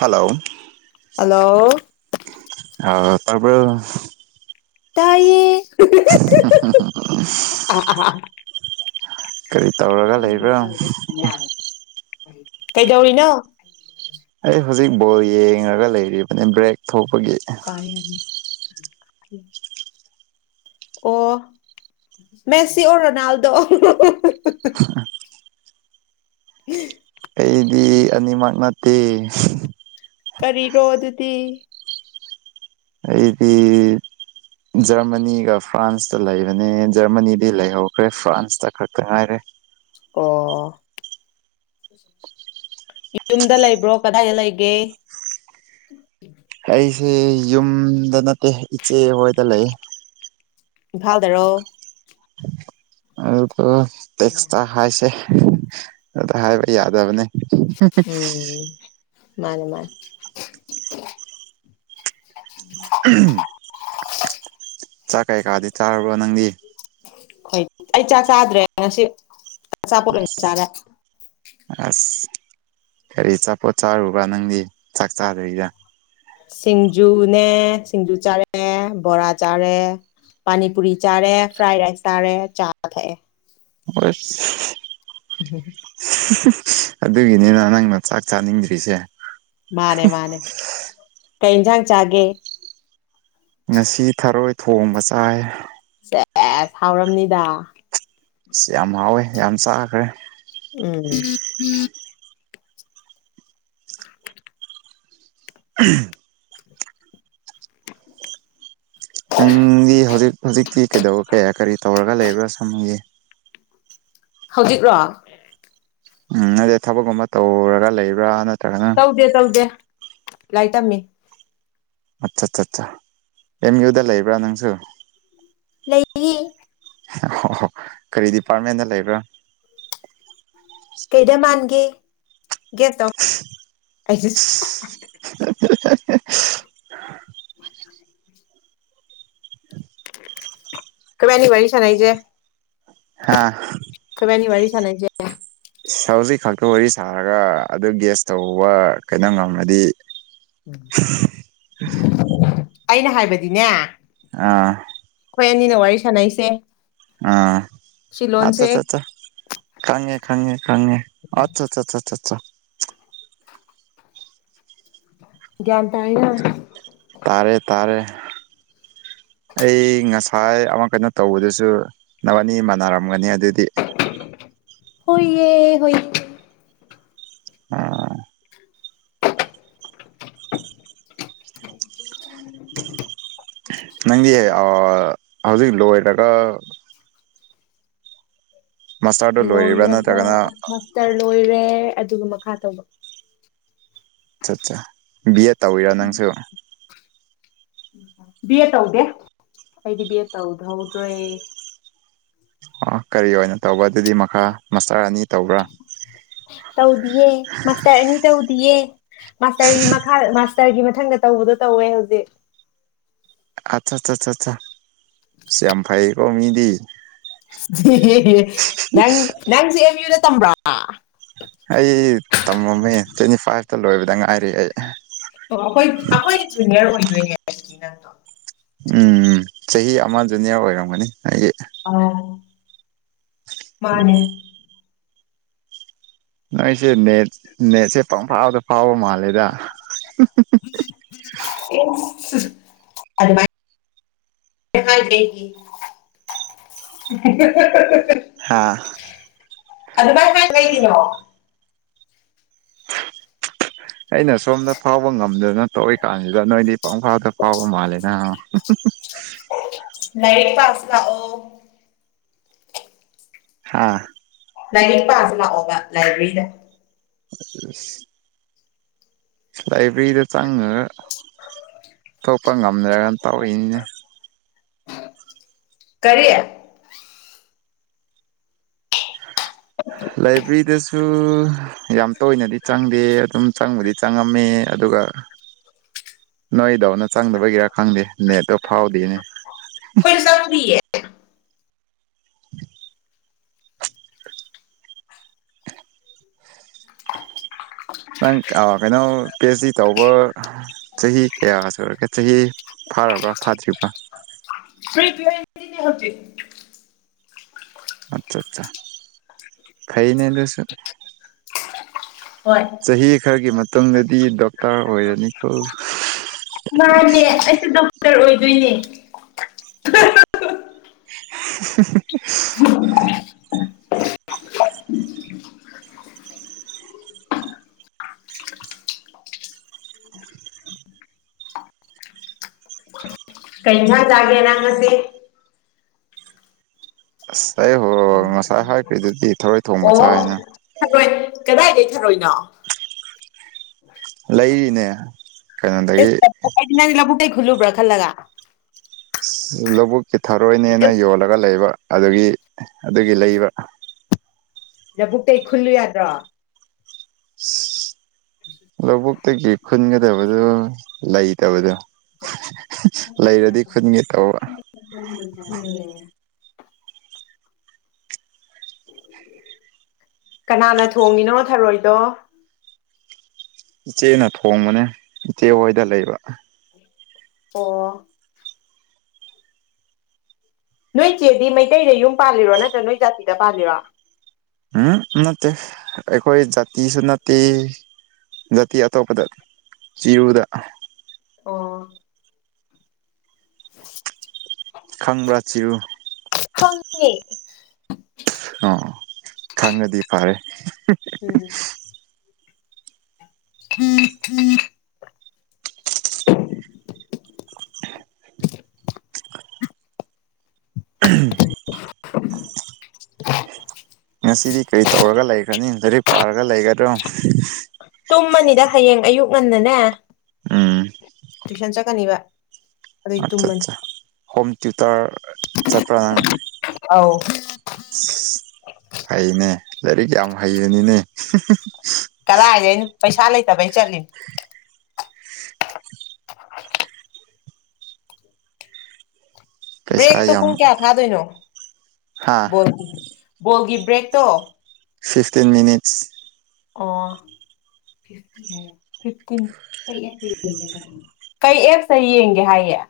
hello hello ꯇꯥꯄ꯭ꯔꯣ ꯇꯥꯏꯌꯦ [inaudible] ꯀꯔꯤ ꯇꯧꯔꯒ ꯂꯩꯕ꯭ꯔꯥ ꯀꯩꯗꯧꯔꯤꯅꯣ ꯑꯩ ꯍꯧꯖꯤꯛ ꯕꯣꯜ ꯌꯦꯡꯉꯒ ꯂꯩꯔꯤꯕꯅꯤ ꯕ꯭ꯔꯦꯛ ꯊꯣꯛꯄꯒꯤ [inaudible] ꯑꯣ ꯃꯦꯁꯤ ꯑꯣ ꯔꯣꯅꯥꯜꯗꯣ ꯎꯝ ꯑꯩꯗꯤ ꯑꯅꯤꯃꯛ ꯅꯠꯇꯦ ꯀꯔꯤꯔꯣ ꯑꯗꯨꯗꯤ ꯑꯩꯗꯤ ꯖꯔꯃꯅꯤꯒ ꯐ꯭ꯔꯥꯟꯁꯇ ꯂꯩꯕꯅꯦ ꯖꯔꯃꯅꯤꯗꯤ ꯂꯩꯍꯧꯈ꯭ꯔꯦ ꯐ꯭ꯔꯥꯟꯁꯇ ꯈꯛꯇ ꯉꯥꯏꯔꯦ ꯑꯣ ꯌꯨꯝꯗ ꯂꯩꯕ꯭ꯔꯣ ꯀꯗꯥꯏꯗ ꯂꯩꯒꯦ ꯑꯩꯁꯦ ꯌꯨꯝꯗ ꯅꯠꯇꯦ ꯏꯆꯦ ꯍꯗ ꯂꯩ ꯚꯜꯗꯔꯣ ꯑꯗꯨꯀꯣ ꯇꯦꯛꯁꯇ ꯈꯥꯏꯁꯦ ꯑꯗ ꯍꯥꯏꯕ ꯌꯥꯗꯕꯅꯤ ꯎꯝ ꯃꯥꯅꯦ ꯃꯥꯅꯦ ꯆꯥꯛ ꯀꯩꯀꯥꯗꯤ ꯆꯥꯔꯕ꯭ꯔꯣ ꯅꯪꯗꯤ ꯍꯣꯏ ꯑꯩ ꯆꯥꯛ ꯆꯥꯗ꯭ꯔꯦ ꯉꯁꯤ ꯑꯆꯥꯄꯣꯠ ꯑꯣꯏꯅ ꯆꯥꯔꯦ ꯑꯁ ꯀꯔꯤ ꯑꯆꯥꯄꯣꯠ ꯆꯥꯔꯨꯕ꯭ꯔꯥ ꯅꯪꯗꯤ ꯆꯥꯛ ꯆꯥꯗꯔꯤꯗ ꯁꯤꯡꯖꯨꯅꯦ ꯁꯤꯡꯖꯨ ꯆꯥꯔꯦ ꯕꯣꯔꯥ ꯆꯥꯔꯦ ꯄꯥꯅꯤꯄꯨꯔꯤ ꯆꯥꯔꯦ ꯐ꯭ꯔꯥꯏ ꯔꯥꯏꯁ ꯆꯥꯔꯦ ꯆꯥ ꯊꯛꯑꯦ ꯑ ꯎ ꯑꯗꯨꯒꯤꯅꯤꯅ ꯅꯪꯅ ꯆꯥꯛ ꯆꯥꯅꯤꯡꯗ꯭ꯔꯤꯁꯦ ꯃꯥꯅꯦ ꯃꯥꯅꯦ ꯀ ꯏꯟꯖꯥꯡ ꯆꯥꯒꯦ ꯉꯁꯤ ꯊꯔꯣꯏ ꯊꯣꯡꯕ ꯆꯥꯏ ꯑꯦ ꯍꯥꯎꯔꯝꯅꯤꯗ ꯑꯁ ꯌꯥꯝ ꯍꯥꯎꯋꯦ ꯌꯥꯝ ꯆꯥꯈ꯭ꯔꯦ ꯑꯣꯝ [inaudible] [inaudible] ꯅꯪꯒꯤ ꯍꯧꯖꯤꯛ ꯍꯧꯖꯤꯛꯇꯤ ꯀꯩꯗꯧꯕ ꯀꯌꯥ ꯀꯔꯤ ꯇꯧꯔꯒ ꯂꯩꯕ꯭ꯔꯥ ꯁꯝꯒꯤ ꯍꯧꯖꯤꯛꯔꯣ ꯎꯝ ꯅꯠꯇꯦ ꯊꯕꯛꯀꯨꯝꯕ ꯇꯧꯔꯒ ꯂꯩꯕ꯭ꯔꯥ ꯅꯠꯇ ꯂꯥꯏ ꯇꯝꯃꯦ ꯑꯠꯆꯥ ꯑꯠ ꯑꯠ ꯑꯦꯝ ꯌꯨꯗ ꯂꯩꯕ꯭ꯔꯥ ꯅꯪꯁꯨ ꯂꯩ ꯑ ꯀꯔꯤ ꯗꯤꯄꯥꯔꯠꯃꯦꯟꯗ ꯂꯩꯕ꯭ꯔꯥ ꯀꯩꯗ ꯃꯥꯟꯒꯦ ꯒꯦꯐ ꯇꯧ ꯑꯩꯁꯤ [inaudible] ꯎ ꯀꯥꯏꯅꯤ ꯋꯥꯔꯤꯔꯤꯁ ꯅꯏꯁꯦ ꯍꯥꯥ ꯅꯤ ꯋꯥꯔꯤ ꯁꯅꯖꯦ ꯁꯖꯤꯛ ꯈꯛꯇ ꯋꯥꯔꯤ ꯁꯥꯔꯒ ꯑꯗꯨ ꯒ꯭ꯁ ꯇꯧꯕ ꯀꯩꯅꯣ ꯉꯝꯃꯗꯤ ꯎꯝ ꯎ ꯑꯩꯅ ꯍꯥꯏꯕꯗꯤꯅꯦ ꯑ ꯍꯣꯏ ꯑꯅꯤꯅ ꯋꯥꯔꯤ ꯁꯥꯟꯅꯩꯁꯦ ꯑꯥ ꯁꯤ ꯑꯇ ꯂꯣꯟꯁꯦ ꯇ ꯑꯠꯇ ꯈꯪꯉꯦ ꯈꯪꯉꯦ ꯈꯪꯉꯦ ꯑꯆꯥ ꯇꯅ ꯇꯔꯦ ꯇꯔꯦ ꯑꯩ ꯉꯁꯥꯏ ꯑꯃ ꯀꯩꯅꯣ ꯇꯧꯕꯗꯨꯁꯨ ꯅꯋꯥꯅꯤ ꯃꯥꯟꯅꯔꯝꯒꯅꯤ ꯑꯗꯨꯗꯤ ꯍꯣꯏꯌꯦ ꯍꯣꯏ ꯑꯥ ꯆ ꯅꯪꯗꯤ ꯍꯧꯖꯤꯛ ꯂꯣꯏꯔꯒ ꯃꯥꯁꯇꯔꯗꯣ ꯂꯣꯏꯔꯤꯕ꯭ꯔꯥ ꯂꯣꯏꯔꯒ ꯅꯠꯇ꯭ꯔꯒꯅ ꯃꯁꯇꯔ ꯂꯣꯏꯔꯦ ꯑꯗꯨꯒ ꯃꯈꯥ ꯇꯧꯕ ꯑꯠ ꯑꯠ ꯕꯤ ꯑꯦꯠ ꯇꯧꯋꯤꯔ ꯅꯪꯁꯨ ꯕꯤ ꯑꯦꯠ ꯇꯧꯗꯦ ꯑꯩꯗꯤ ꯕꯤ ꯑꯦꯠ ꯇꯧꯗꯍꯧꯗ꯭ꯔꯦ ꯑꯣ ꯀꯔꯤ ꯑꯣꯏꯅ ꯇꯧꯕ ꯑꯗꯨꯗꯤ ꯃꯈꯥ ꯃꯁꯇꯔ ꯑꯅꯤ ꯇꯧꯕ꯭ꯔꯥ ꯇꯧꯗꯤꯌꯦ ꯃꯥꯁꯇꯔ ꯑꯅꯤ ꯇꯧꯗꯤꯌꯦ ꯃꯥꯁꯇꯔ ꯃꯈꯥ ꯇꯔꯒꯤ ꯃꯊꯪꯒ ꯇꯧꯕꯗꯣ ꯇꯧꯋꯦ ꯍꯧꯖꯤꯛ ꯑ ꯁꯤꯝꯐꯩꯀꯣ ꯃꯤꯗꯤ ꯅ ꯅꯁꯤꯨꯅꯦ ꯇꯝꯕ꯭ꯔꯥ ꯑꯩ ꯇꯝꯃꯝꯃꯦ ꯇ꯭ꯋꯦꯟꯇꯤ ꯐꯥꯏꯚꯇ ꯂꯣꯏꯕꯗ ꯉꯥꯏꯔ ꯑꯩ ꯑꯣ ꯑꯩꯈꯣꯏ ꯑꯩꯈꯣꯏ ꯖꯨꯅꯤꯌꯔ ꯑꯣꯏꯗꯣꯏꯅꯦ ꯍꯥꯏꯕꯗꯤ ꯅꯪꯗꯣ ꯎꯝ ꯆꯍꯤ ꯑꯃ ꯖꯨꯅꯤꯌꯔ ꯑꯣꯏꯔꯝꯒꯅꯤ ꯑꯩꯒꯤ ꯑ ꯃꯥꯅꯦ ꯅꯣꯏꯁꯦ ꯅꯦꯠ ꯅꯦꯠꯁꯦ ꯄꯪꯐꯥꯎꯗ ꯐꯥꯎꯕ ꯃꯥꯜꯂꯦꯗ ꯎꯝ [unintelligible] [unintelligible] ꯍꯥ ꯑꯗ ꯃꯥꯥꯏ ꯀꯩ ꯀꯅꯣ ꯑꯩꯅ ꯁꯣꯝꯗ ꯐꯥꯎꯕ ꯉꯝꯗꯅ ꯇꯧꯔꯤ ꯀꯥꯟꯁꯤꯗ ꯅꯣꯏꯗꯤ ꯄꯪꯐꯥꯎꯗ ꯐꯥꯎꯕ ꯃꯥꯜꯂꯦꯅ ꯅꯏꯠ ꯄꯥꯁ ꯂ ꯑꯣ ꯍꯥꯥ ꯂꯥꯏꯅꯤꯡꯛ ꯄꯁꯤ ꯂꯥꯛꯑꯣꯕ ꯂꯥꯏꯕ꯭ꯔꯦꯔꯤꯗ ꯑ ꯂꯥꯏꯕ꯭ꯔꯦꯔꯤꯗ ꯆꯪꯉꯒ ꯊꯣꯛꯄ ꯉꯝꯗ꯭ꯔꯒꯅ ꯇꯧꯔꯛꯅꯤꯅꯦ ꯀꯔꯤꯦ ꯂꯥꯏꯕ꯭ꯔꯦꯔꯤꯗꯁꯨ ꯌꯥꯝ ꯇꯣꯏꯅꯗꯤ ꯆꯪꯗꯦ ꯑꯗꯨꯝ ꯆꯪꯕꯗꯤ ꯆꯪꯉꯝꯃꯦ ꯑꯗꯨꯒ ꯅꯣꯏꯗꯧꯅ ꯆꯪꯗꯕꯒꯤꯔꯥ ꯈꯪꯗꯦ ꯅꯦꯠꯇꯣ ꯐꯥꯎꯗꯣꯏꯅꯦ ꯑꯩꯈꯣꯏꯅ ꯆꯪꯕꯤꯌꯦ [unintelligible] ꯅꯪ ꯀꯩꯅꯣ ꯄꯤ ꯑꯩꯆ ꯗꯤ ꯇꯧꯕ ꯆꯍꯤ ꯀꯌꯥꯒ ꯁꯨꯔꯒꯦ ꯆꯍꯤ ꯐꯥꯔꯕ꯭ꯔꯥ ꯐꯥꯗ꯭ꯔꯤꯕ꯭ꯔ ꯐ꯭ꯔꯤ ꯄꯤꯔꯗꯤꯅꯦ ꯍꯧꯖꯤꯛ ꯑꯠꯆꯥ ꯑꯠꯆꯥ ꯐꯩꯅꯦꯗꯁꯨ ꯍꯣꯏ ꯈꯔꯒꯤ ꯃꯇꯨꯡꯗꯗꯤ ꯗꯣꯛꯇꯔ ꯑꯣꯏꯔꯅꯤꯀꯣ ꯑꯗꯨꯏꯅꯦ [unintelligible] ꯀꯩ ꯏꯟꯁꯥꯡ ꯆꯥꯒꯦ ꯅꯪ ꯉꯥꯁꯤ ꯑꯁ ꯑꯩꯕꯨ ꯉꯁꯥꯏ ꯍꯥꯏꯈ꯭ꯔꯤꯗꯨꯗꯤ ꯊꯔꯣꯏ ꯊꯣꯡꯕ ꯑꯣ ꯆꯥꯏꯅ ꯊꯥꯔꯣꯏ ꯀꯗꯥꯏꯗꯩ ꯊꯥꯔꯣꯏꯅꯣ ꯂꯩꯔꯤꯅꯦ ꯀꯩꯅꯣꯗꯒꯤ ꯑꯇꯩ ꯈꯨꯜꯂꯨꯕ꯭ꯔꯥ ꯈꯜꯂꯒ ꯂꯧꯕꯨꯛꯀꯤ ꯊꯔꯣꯏꯅꯦꯅ ꯌꯣꯜꯂꯒ ꯂꯩꯕ ꯑꯗꯨꯒꯤ ꯑꯗꯨꯒꯤ ꯂꯩꯕ ꯂꯥꯕꯨꯛꯇꯩ ꯈꯨꯜꯂꯨ ꯌꯥꯗ꯭ꯔꯣ ꯑꯁ ꯂꯧꯕꯨꯛꯇꯒꯤ ꯈꯨꯟꯒꯗꯕꯗꯣ ꯂꯩꯇꯕꯗꯣ ꯂꯩꯔꯗꯤ ꯈꯨꯟꯒꯦ ꯇꯧꯕ [unintelligible] ꯀꯅꯥꯅ ꯊꯣꯡꯉꯤꯅꯣ ꯊꯥꯔꯣꯏꯗꯣ ꯏꯆꯦꯅ ꯊꯣꯡꯕꯅꯦ ꯏꯆꯦ ꯍꯣꯏꯗ ꯂꯩꯕ ꯑꯣ ꯅꯣꯏ ꯆꯦꯗꯤ ꯃꯩꯇꯩꯗ ꯌꯨꯝ ꯄꯥꯜꯂꯤꯔꯣ ꯅꯠꯇ꯭ꯔꯥꯒ ꯅꯣꯏ ꯖꯥꯇꯤꯗ ꯄꯥꯜꯂꯤꯔꯣ ꯎꯝ ꯅꯠꯇꯦ ꯑꯩꯈꯣꯏ ꯖꯥꯠꯇꯤꯁꯨ ꯅꯠꯇꯦ ꯅꯠꯇꯦ ꯑꯇꯣꯞꯄꯗ ꯆꯤꯔꯨꯗ ꯑꯣ ꯎꯝ [unintelligible] ꯈꯪꯕ꯭ꯔꯥ ꯆꯤꯔꯨ ꯈꯪꯉꯦ ꯑꯣ ꯈꯪꯉꯥꯗꯤ ꯐꯥꯔꯦ ꯎꯝ ꯍꯝ ꯍꯝ [unintelligible] [unintelligible] [inaudible] [unintelligible] [unintelligible] ꯉꯁꯤꯗꯤ ꯀꯔꯤ ꯇꯧꯔꯒ ꯂꯩꯈ꯭ꯔꯅꯤ ꯂꯥꯏꯔꯤꯛ ꯄꯥꯔꯒ ꯂꯩꯒꯗ꯭ꯔꯣ ꯇꯨꯝꯃꯅꯤꯗ ꯍꯌꯦꯡ ꯑꯌꯨꯛ ꯉꯟꯅꯅꯦ ꯎꯝ ꯇꯨꯏꯁꯟ ꯆꯠꯀꯅꯤꯕ ꯑꯗꯨꯏ ꯑꯠꯆꯥ ꯇꯨꯝꯃꯅꯤ ꯆꯥ ꯍꯣꯝ ꯇ꯭ꯌꯨꯇꯔ ꯆꯠꯄ꯭ꯔꯥ ꯅꯪ ꯑꯥꯎ ꯐꯩꯅꯦ ꯂꯥꯏꯔꯤꯛ ꯌꯥꯝ ꯍꯩꯕꯅꯤꯅꯦ ꯀꯗꯥꯏꯗꯩꯅꯣ ꯄꯩꯁꯥ ꯂꯩꯇꯕꯩ ꯆꯠꯂꯤꯅꯦ ꯄꯩꯁꯥ ꯕ꯭ꯔꯦꯛꯇꯣ ꯌꯥꯝ ꯄꯨꯡ ꯀꯌꯥ ꯊꯥꯗꯣꯏꯅꯣ ꯍꯥ ꯕꯣꯜꯒꯤ ꯕꯣꯜꯒꯤ ꯕ꯭ꯔꯦꯛꯇꯣ ꯐꯤꯐꯇꯤꯟ ꯃꯤꯅꯤꯠꯁ ꯑꯣ ꯐꯤꯐꯇꯤꯟ ꯀꯩ ꯑꯦꯞꯁꯇꯩ ꯌꯦꯡꯒꯦ ꯍꯥꯏꯌꯦ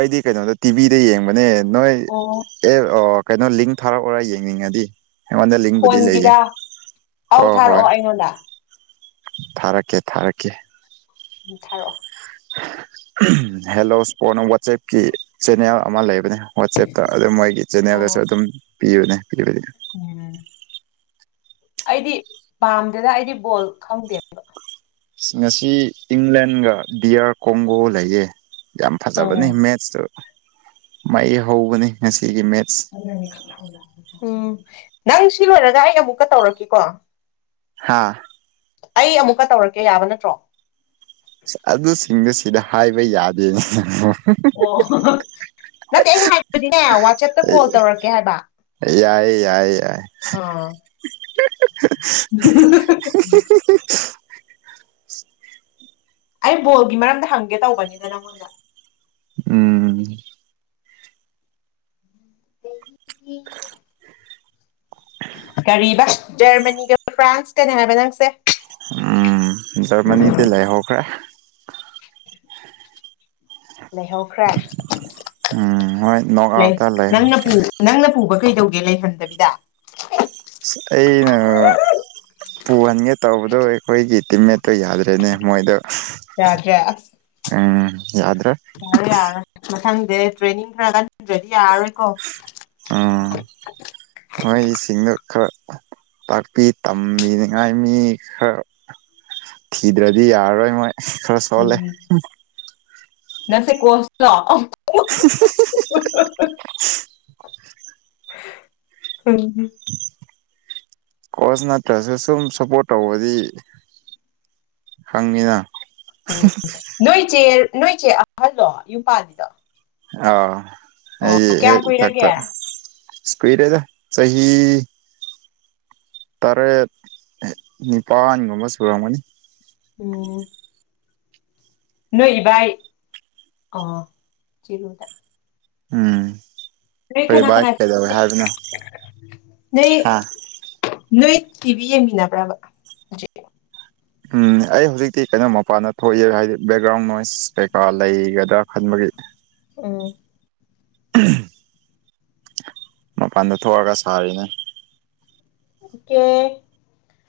ꯑꯩꯗꯤ ꯀꯩꯅꯣꯗ ꯇꯤꯚꯤꯗ ꯌꯦꯡꯕꯅꯦ ꯅꯣꯏ ꯑꯣ ꯑꯦꯞ ꯑꯣ ꯀꯩꯅꯣ ꯂꯤꯡ ꯊꯥꯔꯛꯎꯔꯥ ꯌꯦꯡꯅꯤꯡꯉꯗꯤ ꯑꯩꯉꯣꯟꯗ ꯂꯤꯡꯕꯨꯗꯤ ꯂꯩꯌꯦ ꯐꯣꯟꯒꯤꯗ ꯑꯧ ꯍꯣꯏ ꯍꯣꯏ ꯊꯥꯔꯛꯑꯣ ꯑꯩꯉꯣꯟꯗ ꯊꯥꯔꯛꯀꯦ ꯊꯥꯔꯛꯀꯦ ꯎꯝ ꯊꯥꯔꯛꯑꯣ ꯍꯦꯜꯂꯣ ꯁꯄ꯭ꯔꯣꯠꯁꯅ ꯋꯥꯆꯦꯞꯀꯤ ꯆꯦꯅꯦꯜ ꯑꯃ ꯂꯩꯕꯅꯦ ꯋꯥꯆꯦꯞꯇ ꯑꯗꯨ ꯃꯣꯏꯒꯤ ꯆꯦꯅꯦꯜꯗꯁꯨ ꯑꯣ ꯑꯗꯨꯝ ꯄꯤꯕꯅꯦ ꯄꯤꯕꯗꯤ ꯎꯝ ꯑꯩꯗꯤ ꯄꯥꯝꯗꯦꯗ ꯑꯩꯗꯤ ꯕꯣꯜ ꯈꯪꯗꯦ ꯑꯃꯇ ꯑꯁ ꯉꯁꯤ ꯏꯪꯂꯦꯟꯒ ꯗꯤꯌꯥꯔ ꯀꯣꯡꯒꯣ ꯂꯩꯌꯦ ꯌꯥꯝ ꯐꯖꯕꯅꯦ ꯑꯥ ꯃꯦꯠꯁꯇꯨ ꯃꯩ ꯍꯧꯕꯅꯦ ꯉꯁꯤ ꯎꯝ ꯅꯪ ꯁꯤ ꯂꯣꯏꯔꯒ ꯑꯩ ꯑꯃꯨꯛꯀ ꯇꯧꯔꯛꯀꯦꯀꯣ ꯍꯥꯥ ꯑꯩ ꯑꯃꯨꯛꯀ ꯇꯧꯔꯛꯀꯦ ꯌꯥꯕ ꯅꯠꯇ꯭ꯔꯣ ꯑꯗꯨꯁꯤꯡꯗꯨ ꯁꯤꯗ ꯍꯥꯏꯕ ꯌꯥꯗꯦꯅꯤꯅ ꯑꯣ ꯅꯠꯇꯦ ꯑꯩꯅ ꯍꯥꯏꯕꯗꯤꯅꯦ ꯋꯥꯆꯦꯞꯇ ꯀꯣꯜ ꯇꯧꯔꯛꯀꯦ ꯍꯥꯏꯕ ꯌꯥꯥꯏ ꯑꯥ [unintelligible] ꯑꯩ ꯕꯣꯜꯒꯤ ꯃꯔꯝꯗ ꯍꯪꯒꯦ ꯇꯧꯕꯅꯤꯅ ꯅꯪꯉꯣꯟꯗ ꯎꯝ [unintelligible] ꯀꯔꯤ ꯖꯔꯃꯅꯤꯒ ꯐ꯭ꯔꯥꯟꯁꯀꯅꯦ ꯍꯥꯏꯕ ꯅꯪꯁꯦ ꯎꯝ ꯖꯔꯃꯗ ꯂꯩ ꯍꯧꯈꯔ ꯂꯩꯍꯧꯈ꯭ꯔꯦ ꯎꯝ ꯍꯣꯏ ꯅꯣꯛ ꯂꯩ ꯑꯥꯎꯠꯇ ꯅꯅ ꯂꯩꯍꯧꯈ꯭ꯔꯦ ꯅꯪꯅ ꯄꯨꯕ ꯀꯩꯗꯧꯒꯦ ꯂꯩꯍꯟꯗꯕꯤꯗ ꯑꯩꯩꯅ ꯄꯨꯍꯟꯒꯦ ꯇꯧꯕꯗꯣ ꯑꯩꯈꯣꯏꯒꯤ ꯇꯤꯝꯃꯦꯠꯇꯣ ꯌꯥꯗ꯭ꯔꯦꯅꯦ ꯃꯣꯏꯗ ꯌꯥꯖꯦ ꯌꯥꯗ꯭ꯔ ꯊꯪꯗꯦ ꯇ꯭ꯔꯦꯅꯤꯡꯒ ꯑꯗꯨꯗꯤ ꯑꯣꯏꯀꯣ ꯎꯝ ꯃꯣꯏꯁꯤꯡꯗꯣ ꯈꯔ ꯇꯥꯛꯄꯤ ꯇꯝꯕꯤꯅꯤꯉꯥꯏ ꯃꯤ ꯈꯔ ꯊꯤꯗ꯭ꯔꯗꯤ ꯌꯥꯔꯔꯣꯏ ꯃꯣꯏ ꯈꯔ ꯁꯣꯜꯂꯦ ꯅꯁꯦ ꯀꯣꯁꯂ [unintelligible] ꯍꯝ ꯀꯣꯆ ꯅꯠꯇ꯭ꯔꯁꯨ ꯁꯨꯝ ꯁꯞꯄꯣꯔꯠ ꯇꯧꯕꯗꯤ ꯍꯪꯉꯤꯅ ꯎꯝ ꯅꯣꯏ ꯆꯦ ꯅꯣꯏ ꯆꯦ ꯑꯍꯜꯂꯣ ꯌꯨꯝꯄꯥꯅꯤꯗ ꯑꯥꯎ ꯑꯩ ꯍ ꯀꯨꯏꯔꯒꯦ ꯇꯀ ꯏꯁꯄꯤꯤꯔꯦꯗ ꯆꯍꯤꯍꯤ ꯇꯔꯦꯠ ꯅꯤꯄꯥꯜꯒꯨꯝꯕ ꯁꯨꯔꯝꯒꯅꯤ ꯑꯣꯝ ꯅꯣꯏ ꯥꯏ ꯑ ꯆꯣꯗ ꯎꯝ ꯐꯣꯏꯕꯥ ꯀꯅꯥ ꯀꯗꯕ ꯍꯥꯏꯗꯅ ꯅꯣꯏ ꯍꯥꯥ ꯅꯣꯏ ꯇꯤꯚꯤ ꯌꯦꯡꯃꯤꯟꯅꯕ꯭ꯔꯕ ꯍꯧꯖꯤꯛ ꯎꯝ ꯑꯩ ꯍꯧꯖꯤꯛꯇꯤ ꯀꯩꯅꯣ ꯃꯄꯥꯟꯗ ꯊꯣꯛꯏꯑ ꯍꯥꯏꯗꯤ ꯕꯦꯛꯒ꯭ꯔꯥꯎꯟ ꯅꯣꯏꯁ ꯀꯩꯀꯥ ꯂꯩꯒꯗ꯭ꯔꯥ ꯈꯟꯕꯒꯤ ꯍ ꯎ ꯃꯄꯜꯗ ꯊꯣꯛꯑꯒ ꯁꯥꯔꯤꯅꯤ ꯑꯣꯀꯦ